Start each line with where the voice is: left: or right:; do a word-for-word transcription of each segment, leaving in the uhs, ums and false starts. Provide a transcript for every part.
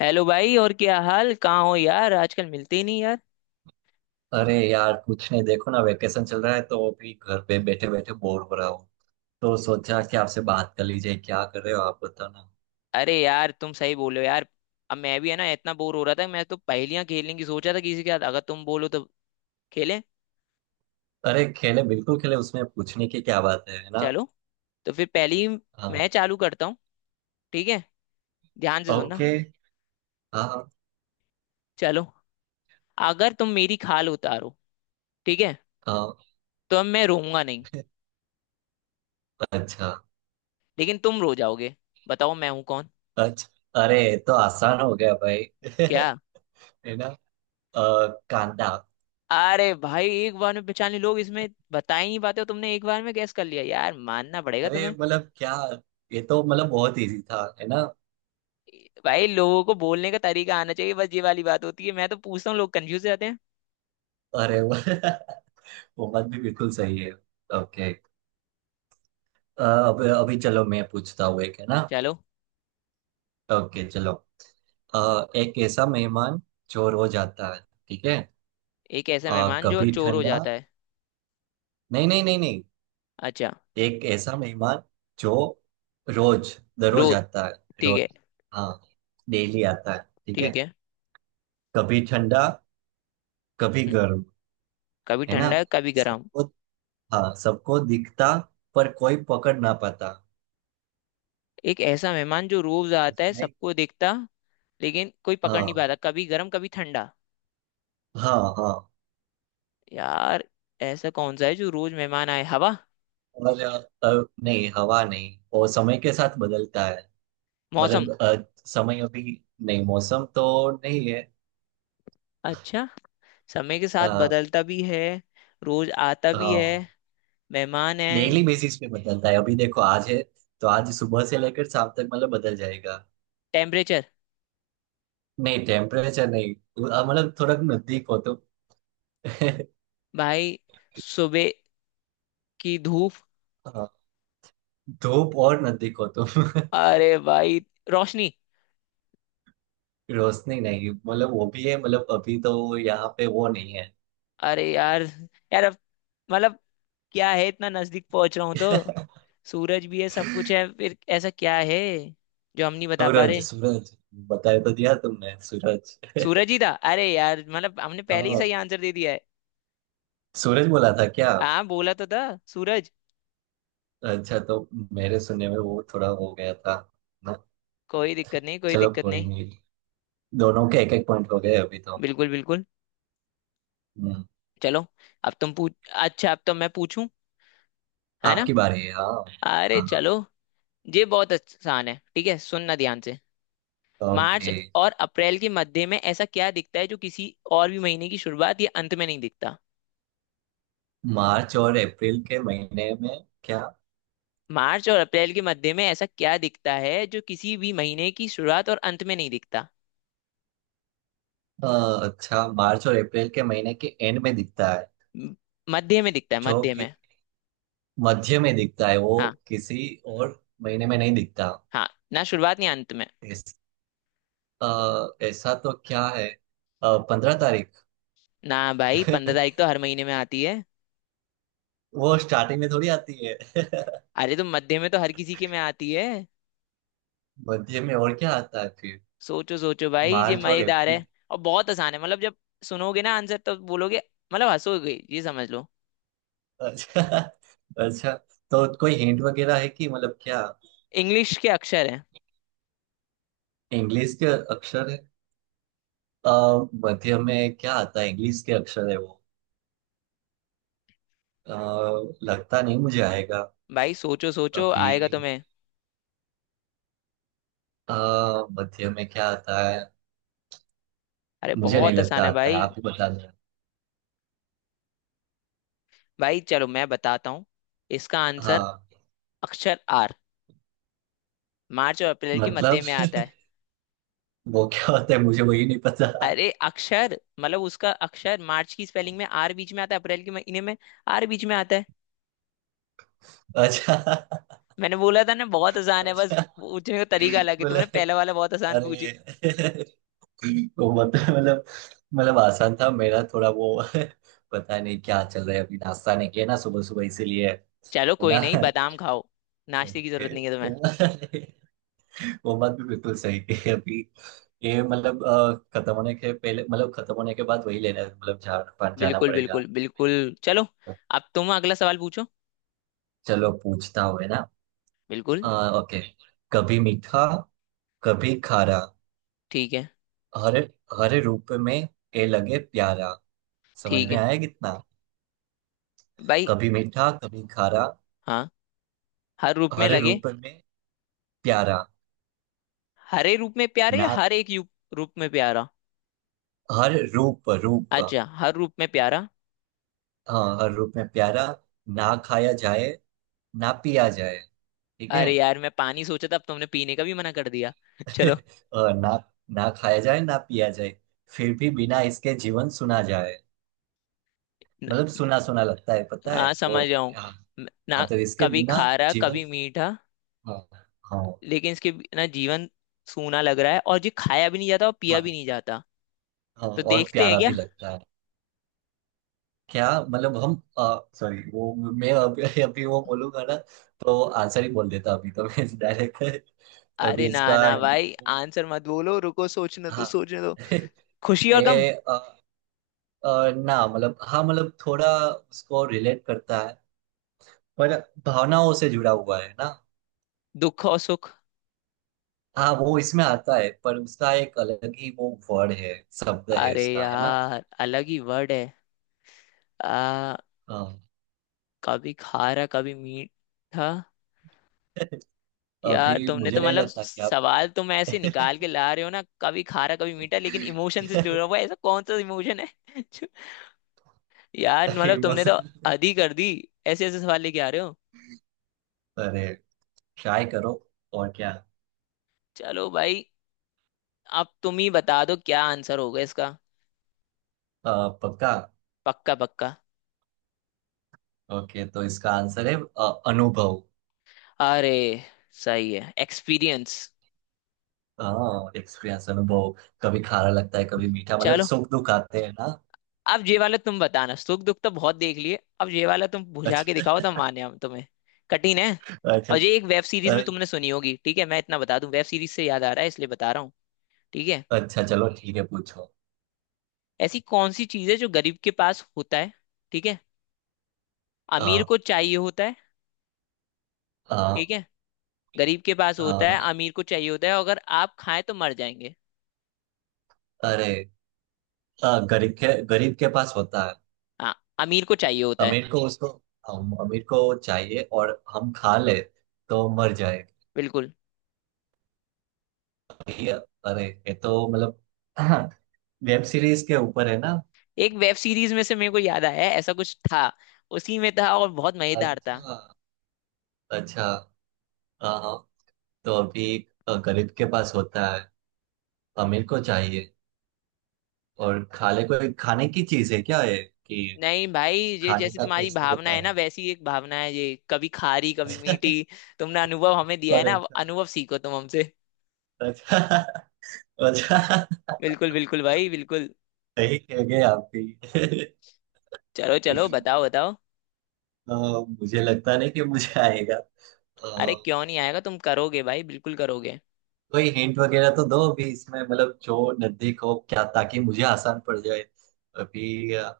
left: Hello भाई। और क्या हाल, कहाँ हो यार? आजकल मिलते ही नहीं यार।
right: अरे यार, कुछ नहीं, देखो ना वेकेशन चल रहा है तो अभी घर पे बैठे बैठे बोर हो रहा हूँ। तो सोचा कि आपसे बात कर लीजिए, क्या कर रहे हो आप, बताओ ना।
left: अरे यार तुम सही बोलो यार। अब मैं भी है ना इतना बोर हो रहा था। मैं तो पहेलियां खेलने की सोचा था किसी के साथ। अगर तुम बोलो तो खेलें।
right: अरे खेले, बिल्कुल खेले, उसमें पूछने की क्या बात है है ना।
left: चलो तो फिर पहली
right: हाँ।
left: मैं चालू करता हूँ। ठीक है, ध्यान से सुनना।
right: ओके। हाँ, हाँ।
left: चलो, अगर तुम मेरी खाल उतारो, ठीक है,
right: हाँ,
left: तो अब मैं रोऊंगा नहीं
right: अच्छा।
left: लेकिन तुम रो जाओगे। बताओ मैं हूं कौन?
right: अच्छा, अरे ये तो आसान हो गया भाई।
left: क्या?
right: है ना। अ, कांदा।
left: अरे भाई एक बार में पहचान लिए। लोग इसमें बता ही नहीं पाते हो, तुमने एक बार में गैस कर लिया। यार मानना पड़ेगा
right: अरे
left: तुम्हें।
right: मतलब क्या, ये तो मतलब बहुत इजी था, है ना।
left: भाई लोगों को बोलने का तरीका आना चाहिए, बस ये वाली बात होती है। मैं तो पूछता हूँ, लोग कंफ्यूज हो जाते हैं।
right: अरे, वो वो बात भी बिल्कुल सही है। ओके। अ, अब अभी चलो, मैं पूछता हूँ एक, है ना।
left: चलो।
right: ओके, चलो। अ, एक ऐसा मेहमान जो रोज आता है, ठीक है।
left: एक ऐसा
right: अ,
left: मेहमान जो
right: कभी
left: चोर हो
right: ठंडा,
left: जाता है।
right: नहीं, नहीं, नहीं, नहीं।
left: अच्छा।
right: एक ऐसा मेहमान जो रोज, दररोज
left: रोज,
right: आता है,
left: ठीक
right: रोज,
left: है।
right: हाँ, डेली आता है, ठीक है।
left: ठीक है।
right: कभी ठंडा कभी
left: हम्म,
right: गर्म,
left: कभी
right: है ना।
left: ठंडा कभी गर्म।
right: सबको, हाँ सबको दिखता, पर कोई पकड़ ना पाता।
left: एक ऐसा मेहमान जो रोज
right: समझ
left: आता है,
right: आई?
left: सबको दिखता लेकिन कोई पकड़ नहीं
right: हाँ,
left: पाता, कभी गर्म कभी ठंडा।
right: हाँ। हाँ,
left: यार ऐसा कौन सा है जो रोज मेहमान आए? हवा?
right: और अ, अ, नहीं हवा नहीं, वो समय के साथ बदलता है।
left: मौसम?
right: मतलब अ, समय, अभी नहीं मौसम तो नहीं है।
left: अच्छा, समय के साथ
right: अ,
left: बदलता भी है, रोज आता भी है,
right: हाँ,
left: मेहमान है।
right: डेली बेसिस पे बदलता है, अभी देखो आज है, तो आज सुबह से लेकर शाम तक मतलब बदल जाएगा।
left: टेम्परेचर?
right: नहीं टेम्परेचर नहीं, अ, मतलब थोड़ा नजदीक हो तो।
left: भाई सुबह की धूप?
right: हाँ, धूप, और नजदीक हो तो।
left: अरे भाई रोशनी?
right: रोशनी नहीं, मतलब वो भी है, मतलब अभी तो यहाँ पे वो नहीं है।
left: अरे यार। यार अब मतलब क्या है, इतना नजदीक पहुंच रहा हूं तो सूरज भी है, सब कुछ है। फिर ऐसा क्या है जो हम नहीं बता पा
right: सूरज,
left: रहे?
right: सूरज। बताया तो दिया तुमने सूरज।
left: सूरज ही था। अरे यार मतलब हमने पहले ही
right: हाँ,
left: सही आंसर दे दिया है।
right: सूरज बोला था क्या?
left: हाँ बोला तो था, सूरज।
right: अच्छा तो मेरे सुनने में वो थोड़ा हो गया था ना।
left: कोई दिक्कत नहीं, कोई
right: चलो
left: दिक्कत
right: कोई
left: नहीं।
right: नहीं, दोनों के एक एक पॉइंट हो गए अभी तो।
left: बिल्कुल बिल्कुल।
right: हम्म।
left: चलो अब तुम पूछ। अच्छा अब तो मैं पूछूं, है ना?
right: आपकी बारी है, हाँ।
left: अरे
right: हाँ।
left: चलो। ये बहुत आसान है, ठीक है, सुनना ध्यान से।
right: हाँ।
left: March
right: okay.
left: और अप्रैल के मध्य में ऐसा क्या दिखता है जो किसी और भी महीने की शुरुआत या अंत में नहीं दिखता?
right: मार्च और अप्रैल के महीने में? क्या?
left: मार्च और अप्रैल के मध्य में ऐसा क्या दिखता है जो किसी भी महीने की शुरुआत और अंत में नहीं दिखता?
right: अ, अच्छा, मार्च और अप्रैल के महीने के एंड में दिखता है,
left: म- मध्य में दिखता है,
right: जो
left: मध्य
right: कि
left: में।
right: मध्य में दिखता है वो
left: हाँ।
right: किसी और महीने में नहीं दिखता।
left: हाँ, ना शुरुआत ना अंत में।
right: इस, अ, ऐसा तो क्या है? पंद्रह तारीख।
left: ना भाई, पंद्रह तारीख तो हर महीने में आती है।
right: वो स्टार्टिंग में थोड़ी आती है।
left: अरे तो मध्य में तो हर किसी के में आती है।
right: मध्य में और क्या आता है फिर,
left: सोचो सोचो भाई, ये
right: मार्च और
left: मजेदार है।
right: अप्रैल।
left: और बहुत आसान है, मतलब जब सुनोगे ना आंसर तो बोलोगे, मतलब हंसोगे ये समझ लो।
right: अच्छा। अच्छा, तो कोई हिंट वगैरह है कि मतलब क्या?
left: इंग्लिश के अक्षर है।
right: इंग्लिश के अक्षर है? आ, मध्य में क्या आता है, इंग्लिश के अक्षर है वो? अ, लगता नहीं मुझे आएगा।
left: भाई सोचो सोचो,
right: अभी
left: आएगा तुम्हें।
right: अ, मध्य में क्या आता है?
left: अरे
right: मुझे नहीं
left: बहुत आसान
right: लगता
left: है
right: आता है,
left: भाई।
right: आप ही बता दो।
left: भाई चलो मैं बताता हूँ इसका आंसर।
right: हाँ।
left: अक्षर आर मार्च और अप्रैल के
right: मतलब,
left: मध्य में आता है।
right: वो क्या होता है मुझे वही नहीं पता।
left: अरे अक्षर मतलब उसका अक्षर, मार्च की स्पेलिंग में आर बीच में आता है, अप्रैल के महीने में आर बीच में आता है।
right: अच्छा।
left: मैंने बोला था ना, बहुत आसान है, बस
right: अच्छा,
left: पूछने का तरीका अलग है।
right: बोले,
left: तुमने पहला वाला बहुत आसान
right: अरे।
left: पूछी।
right: तो मतलब मतलब मतलब आसान था मेरा थोड़ा वो। पता नहीं क्या चल रहा है, अभी नाश्ता नहीं किया ना सुबह सुबह, इसीलिए। है
left: चलो कोई
right: ना।
left: नहीं, बादाम खाओ, नाश्ते की जरूरत
right: ओके,
left: नहीं है
right: तो
left: तुम्हें।
right: वो वो बात भी बिल्कुल सही है अभी। ये मतलब अ, खत्म होने के पहले, मतलब खत्म होने के बाद वही लेना है, मतलब जाना जाना
left: बिल्कुल
right: पड़ेगा।
left: बिल्कुल बिल्कुल। चलो
right: तो
left: अब तुम अगला सवाल पूछो।
right: चलो पूछता हूँ, है ना।
left: बिल्कुल।
right: अ, ओके। कभी मीठा कभी खारा,
left: ठीक है।
right: हर हर रूप में ए लगे प्यारा। समझ
left: ठीक
right: में
left: है
right: आया कितना?
left: भाई।
right: कभी मीठा कभी खारा,
left: हाँ, हर रूप में
right: हर
left: लगे।
right: रूप में प्यारा।
left: हरे रूप में प्यारे या
right: ना,
left: हर एक यू- रूप में प्यारा?
right: हर रूप रूप।
left: अच्छा, हर रूप में प्यारा।
right: हाँ, हर रूप में प्यारा। ना खाया जाए ना पिया जाए, ठीक है।
left: अरे यार मैं पानी सोचा था, अब तुमने पीने का भी मना कर दिया। चलो।
right: और ना, ना खाया जाए ना पिया जाए, फिर भी बिना इसके जीवन सुना जाए।
left: न,
right: मतलब सुना सुना लगता है, पता
left: हाँ
right: है वो।
left: समझ जाऊं।
right: हाँ।
left: ना?
right: हाँ, तो इसके
left: कभी
right: बिना
left: खारा
right: जीवन।
left: कभी मीठा,
right: हाँ। हाँ।
left: लेकिन इसके भी- ना जीवन सूना लग रहा है और जो खाया भी नहीं जाता और पिया
right: हाँ।
left: भी नहीं जाता।
right: हाँ,
left: तो
right: और
left: देखते हैं
right: प्यारा
left: क्या।
right: भी लगता है। क्या मतलब, हम, सॉरी, वो मैं अभी अभी वो बोलूंगा ना तो आंसर ही बोल देता अभी तो मैं डायरेक्ट।
left: अरे
right: अभी
left: ना
right: इसका।
left: ना भाई, आंसर मत बोलो, रुको, सोचने दो
right: हाँ।
left: सोचने दो। खुशी और गम?
right: ए, अ, अ, ना मतलब हाँ, मतलब थोड़ा उसको रिलेट करता है। पर भावनाओं से जुड़ा हुआ है ना।
left: दुख और सुख?
right: हाँ वो इसमें आता है, पर उसका एक अलग ही वो वर्ड है, शब्द है
left: अरे
right: उसका, है ना।
left: यार अलग ही वर्ड है। आ।
right: हाँ।
left: कभी खारा कभी मीठा। यार
right: अभी
left: तुमने
right: मुझे
left: तो
right: नहीं
left: मतलब
right: लगता कि आप।
left: सवाल तुम ऐसे निकाल के ला रहे हो ना, कभी खारा कभी मीठा लेकिन इमोशन से जुड़ा हुआ है, ऐसा कौन सा इमोशन है? जो- यार मतलब तुमने तो
right: इमोशन।
left: हद ही कर दी, ऐसे ऐसे सवाल लेके आ रहे हो।
right: अरे, ट्राई करो, और क्या।
left: चलो भाई, अब तुम ही बता दो क्या आंसर होगा इसका।
right: अ, पक्का।
left: पक्का पक्का।
right: ओके, तो इसका आंसर है अ, अनुभव।
left: अरे सही है, एक्सपीरियंस।
right: हाँ, एक्सपीरियंस है वो। कभी खारा लगता है कभी मीठा, मतलब
left: चलो,
right: सुख दुख आते हैं ना।
left: अब ये वाला तुम बताना, सुख दुख तो बहुत देख लिए, अब ये वाला तुम बुझा के दिखाओ
right: अच्छा।
left: तो माने हम तुम्हें। कठिन है।
right: अच्छा।
left: और ये एक वेब सीरीज में
right: अरे,
left: तुमने सुनी होगी। ठीक है, मैं इतना बता दूं, वेब सीरीज से याद आ रहा है इसलिए बता रहा हूँ। ठीक है।
right: अच्छा चलो ठीक है, पूछो।
left: ऐसी कौन सी चीज है जो गरीब के पास होता है, ठीक है,
right: आ,
left: अमीर को चाहिए होता है,
right: आ,
left: ठीक है। गरीब के पास होता
right: आ,
left: है, अमीर को चाहिए होता है, अगर आप खाएं तो मर जाएंगे।
right: अरे, आ, गरीब के गरीब के पास होता है।
left: हाँ। अमीर को चाहिए होता है।
right: अमीर को, उसको। हम, अमीर को चाहिए और हम खा ले तो मर जाए।
left: बिल्कुल।
right: ये- अरे ये तो मतलब वेब सीरीज के ऊपर है ना।
left: एक वेब सीरीज में से मेरे को याद आया, ऐसा कुछ था। उसी में था और बहुत मजेदार था।
right: अच्छा। अच्छा। हाँ। हाँ, तो अभी अ, गरीब के पास होता है, अमीर को चाहिए, और खाने को, खाने की चीज है क्या है कि।
left: नहीं भाई, ये
right: खाने
left: जैसी
right: का तो
left: तुम्हारी
right: ऐसे ही
left: भावना है ना,
right: बताया।
left: वैसी एक भावना है ये, कभी खारी कभी मीठी। तुमने अनुभव हमें दिया है
right: और
left: ना, अब
right: अच्छा।
left: अनुभव सीखो तुम हमसे।
right: अच्छा। अच्छा,
left: बिल्कुल बिल्कुल भाई बिल्कुल।
right: सही कह गए आप भी।
left: चलो चलो, बताओ बताओ।
right: अ, मुझे लगता नहीं कि मुझे आएगा।
left: अरे
right: अ,
left: क्यों नहीं आएगा, तुम करोगे भाई, बिल्कुल करोगे।
right: कोई हिंट वगैरह तो दो अभी इसमें, मतलब जो नजदीक हो क्या, ताकि मुझे आसान पड़ जाए अभी। अ,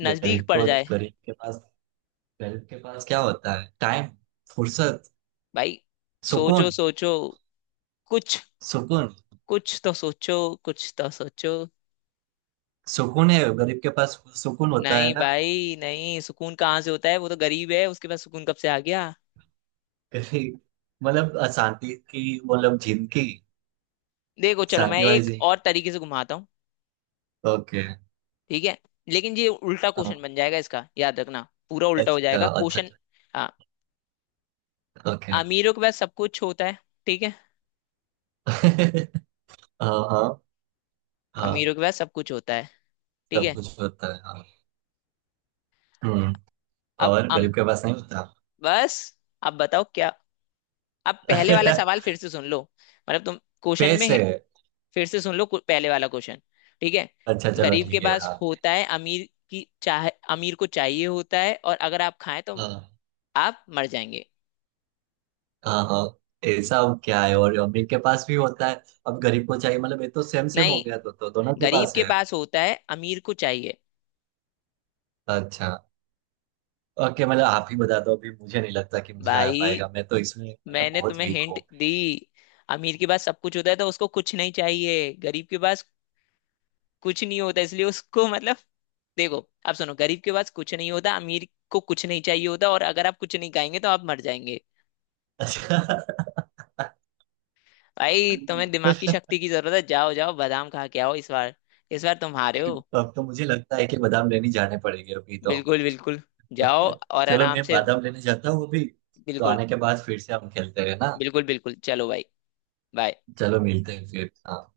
left: नजदीक
right: गरीब
left: पड़
right: को,
left: जाए।
right: गरीब के पास गरीब के पास क्या होता है? टाइम, फुर्सत,
left: भाई सोचो
right: सुकून।
left: सोचो कुछ,
right: सुकून।
left: कुछ तो सोचो, कुछ तो सोचो।
right: सुकून है, गरीब के पास सुकून होता है
left: नहीं
right: ना।
left: भाई नहीं, सुकून कहाँ से होता है, वो तो गरीब है, उसके पास सुकून कब से आ गया?
right: कभी मतलब अशांति की, मतलब जिंदगी।
left: देखो चलो मैं
right: शांति वाली
left: एक और
right: जिंदगी।
left: तरीके से घुमाता हूँ।
right: ओके।
left: ठीक है, लेकिन ये उल्टा क्वेश्चन
right: हाँ।
left: बन जाएगा इसका, याद रखना। पूरा उल्टा
right: अच्छा।
left: हो जाएगा
right: अच्छा।
left: क्वेश्चन।
right: अच्छा।
left: हाँ।
right: ओके।
left: अमीरों के पास सब कुछ होता है, ठीक है।
right: हाँ, हाँ। हाँ,
left: अमीरों के पास सब कुछ होता है, ठीक
right: सब
left: है।
right: कुछ होता है, हाँ। हम्म।
left: अब
right: और
left: अम,
right: गरीब के पास नहीं होता।
left: बस। अब बताओ क्या। अब पहले वाला सवाल फिर से सुन लो। मतलब तुम क्वेश्चन में
right: पैसे।
left: है- फिर से सुन लो, कु- पहले वाला क्वेश्चन, ठीक है।
right: अच्छा चलो
left: गरीब के
right: ठीक है,
left: पास
right: हाँ।
left: होता है, अमीर की चाह, अमीर को चाहिए होता है, और अगर आप खाएं तो
right: हाँ।
left: आप मर जाएंगे।
right: हाँ। हाँ, ऐसा अब क्या है, और अमीर के पास भी होता है, अब गरीब को चाहिए, मतलब ये तो सेम सेम हो
left: नहीं,
right: गया, तो, तो दोनों के
left: गरीब
right: पास
left: के
right: है।
left: पास होता है, अमीर को चाहिए।
right: अच्छा। ओके, मतलब आप ही बता दो अभी, मुझे नहीं लगता कि मुझे आ
left: भाई
right: पाएगा, मैं तो इसमें मतलब
left: मैंने
right: बहुत
left: तुम्हें
right: वीक
left: हिंट
right: हूँ।
left: दी। अमीर के पास सब कुछ होता है तो उसको कुछ नहीं चाहिए, गरीब के पास कुछ नहीं होता इसलिए उसको मतलब, देखो, आप सुनो, गरीब के पास कुछ नहीं होता, अमीर को कुछ नहीं चाहिए होता, और अगर आप कुछ नहीं खाएंगे तो आप मर जाएंगे।
right: अच्छा।
left: भाई तुम्हें दिमाग की शक्ति की जरूरत है, जाओ जाओ बादाम खा के आओ इस बार। इस बार तुम हारे हो।
right: तो अब तो मुझे लगता है कि बादाम लेने जाने पड़ेंगे अभी तो।
left: बिल्कुल बिल्कुल। जाओ और
right: चलो
left: आराम
right: मैं
left: से।
right: बादाम लेने जाता हूँ अभी। तो
left: बिल्कुल
right: आने के बाद फिर से हम खेलते हैं ना।
left: बिल्कुल बिल्कुल। चलो भाई, बाय।
right: चलो मिलते हैं फिर, हाँ।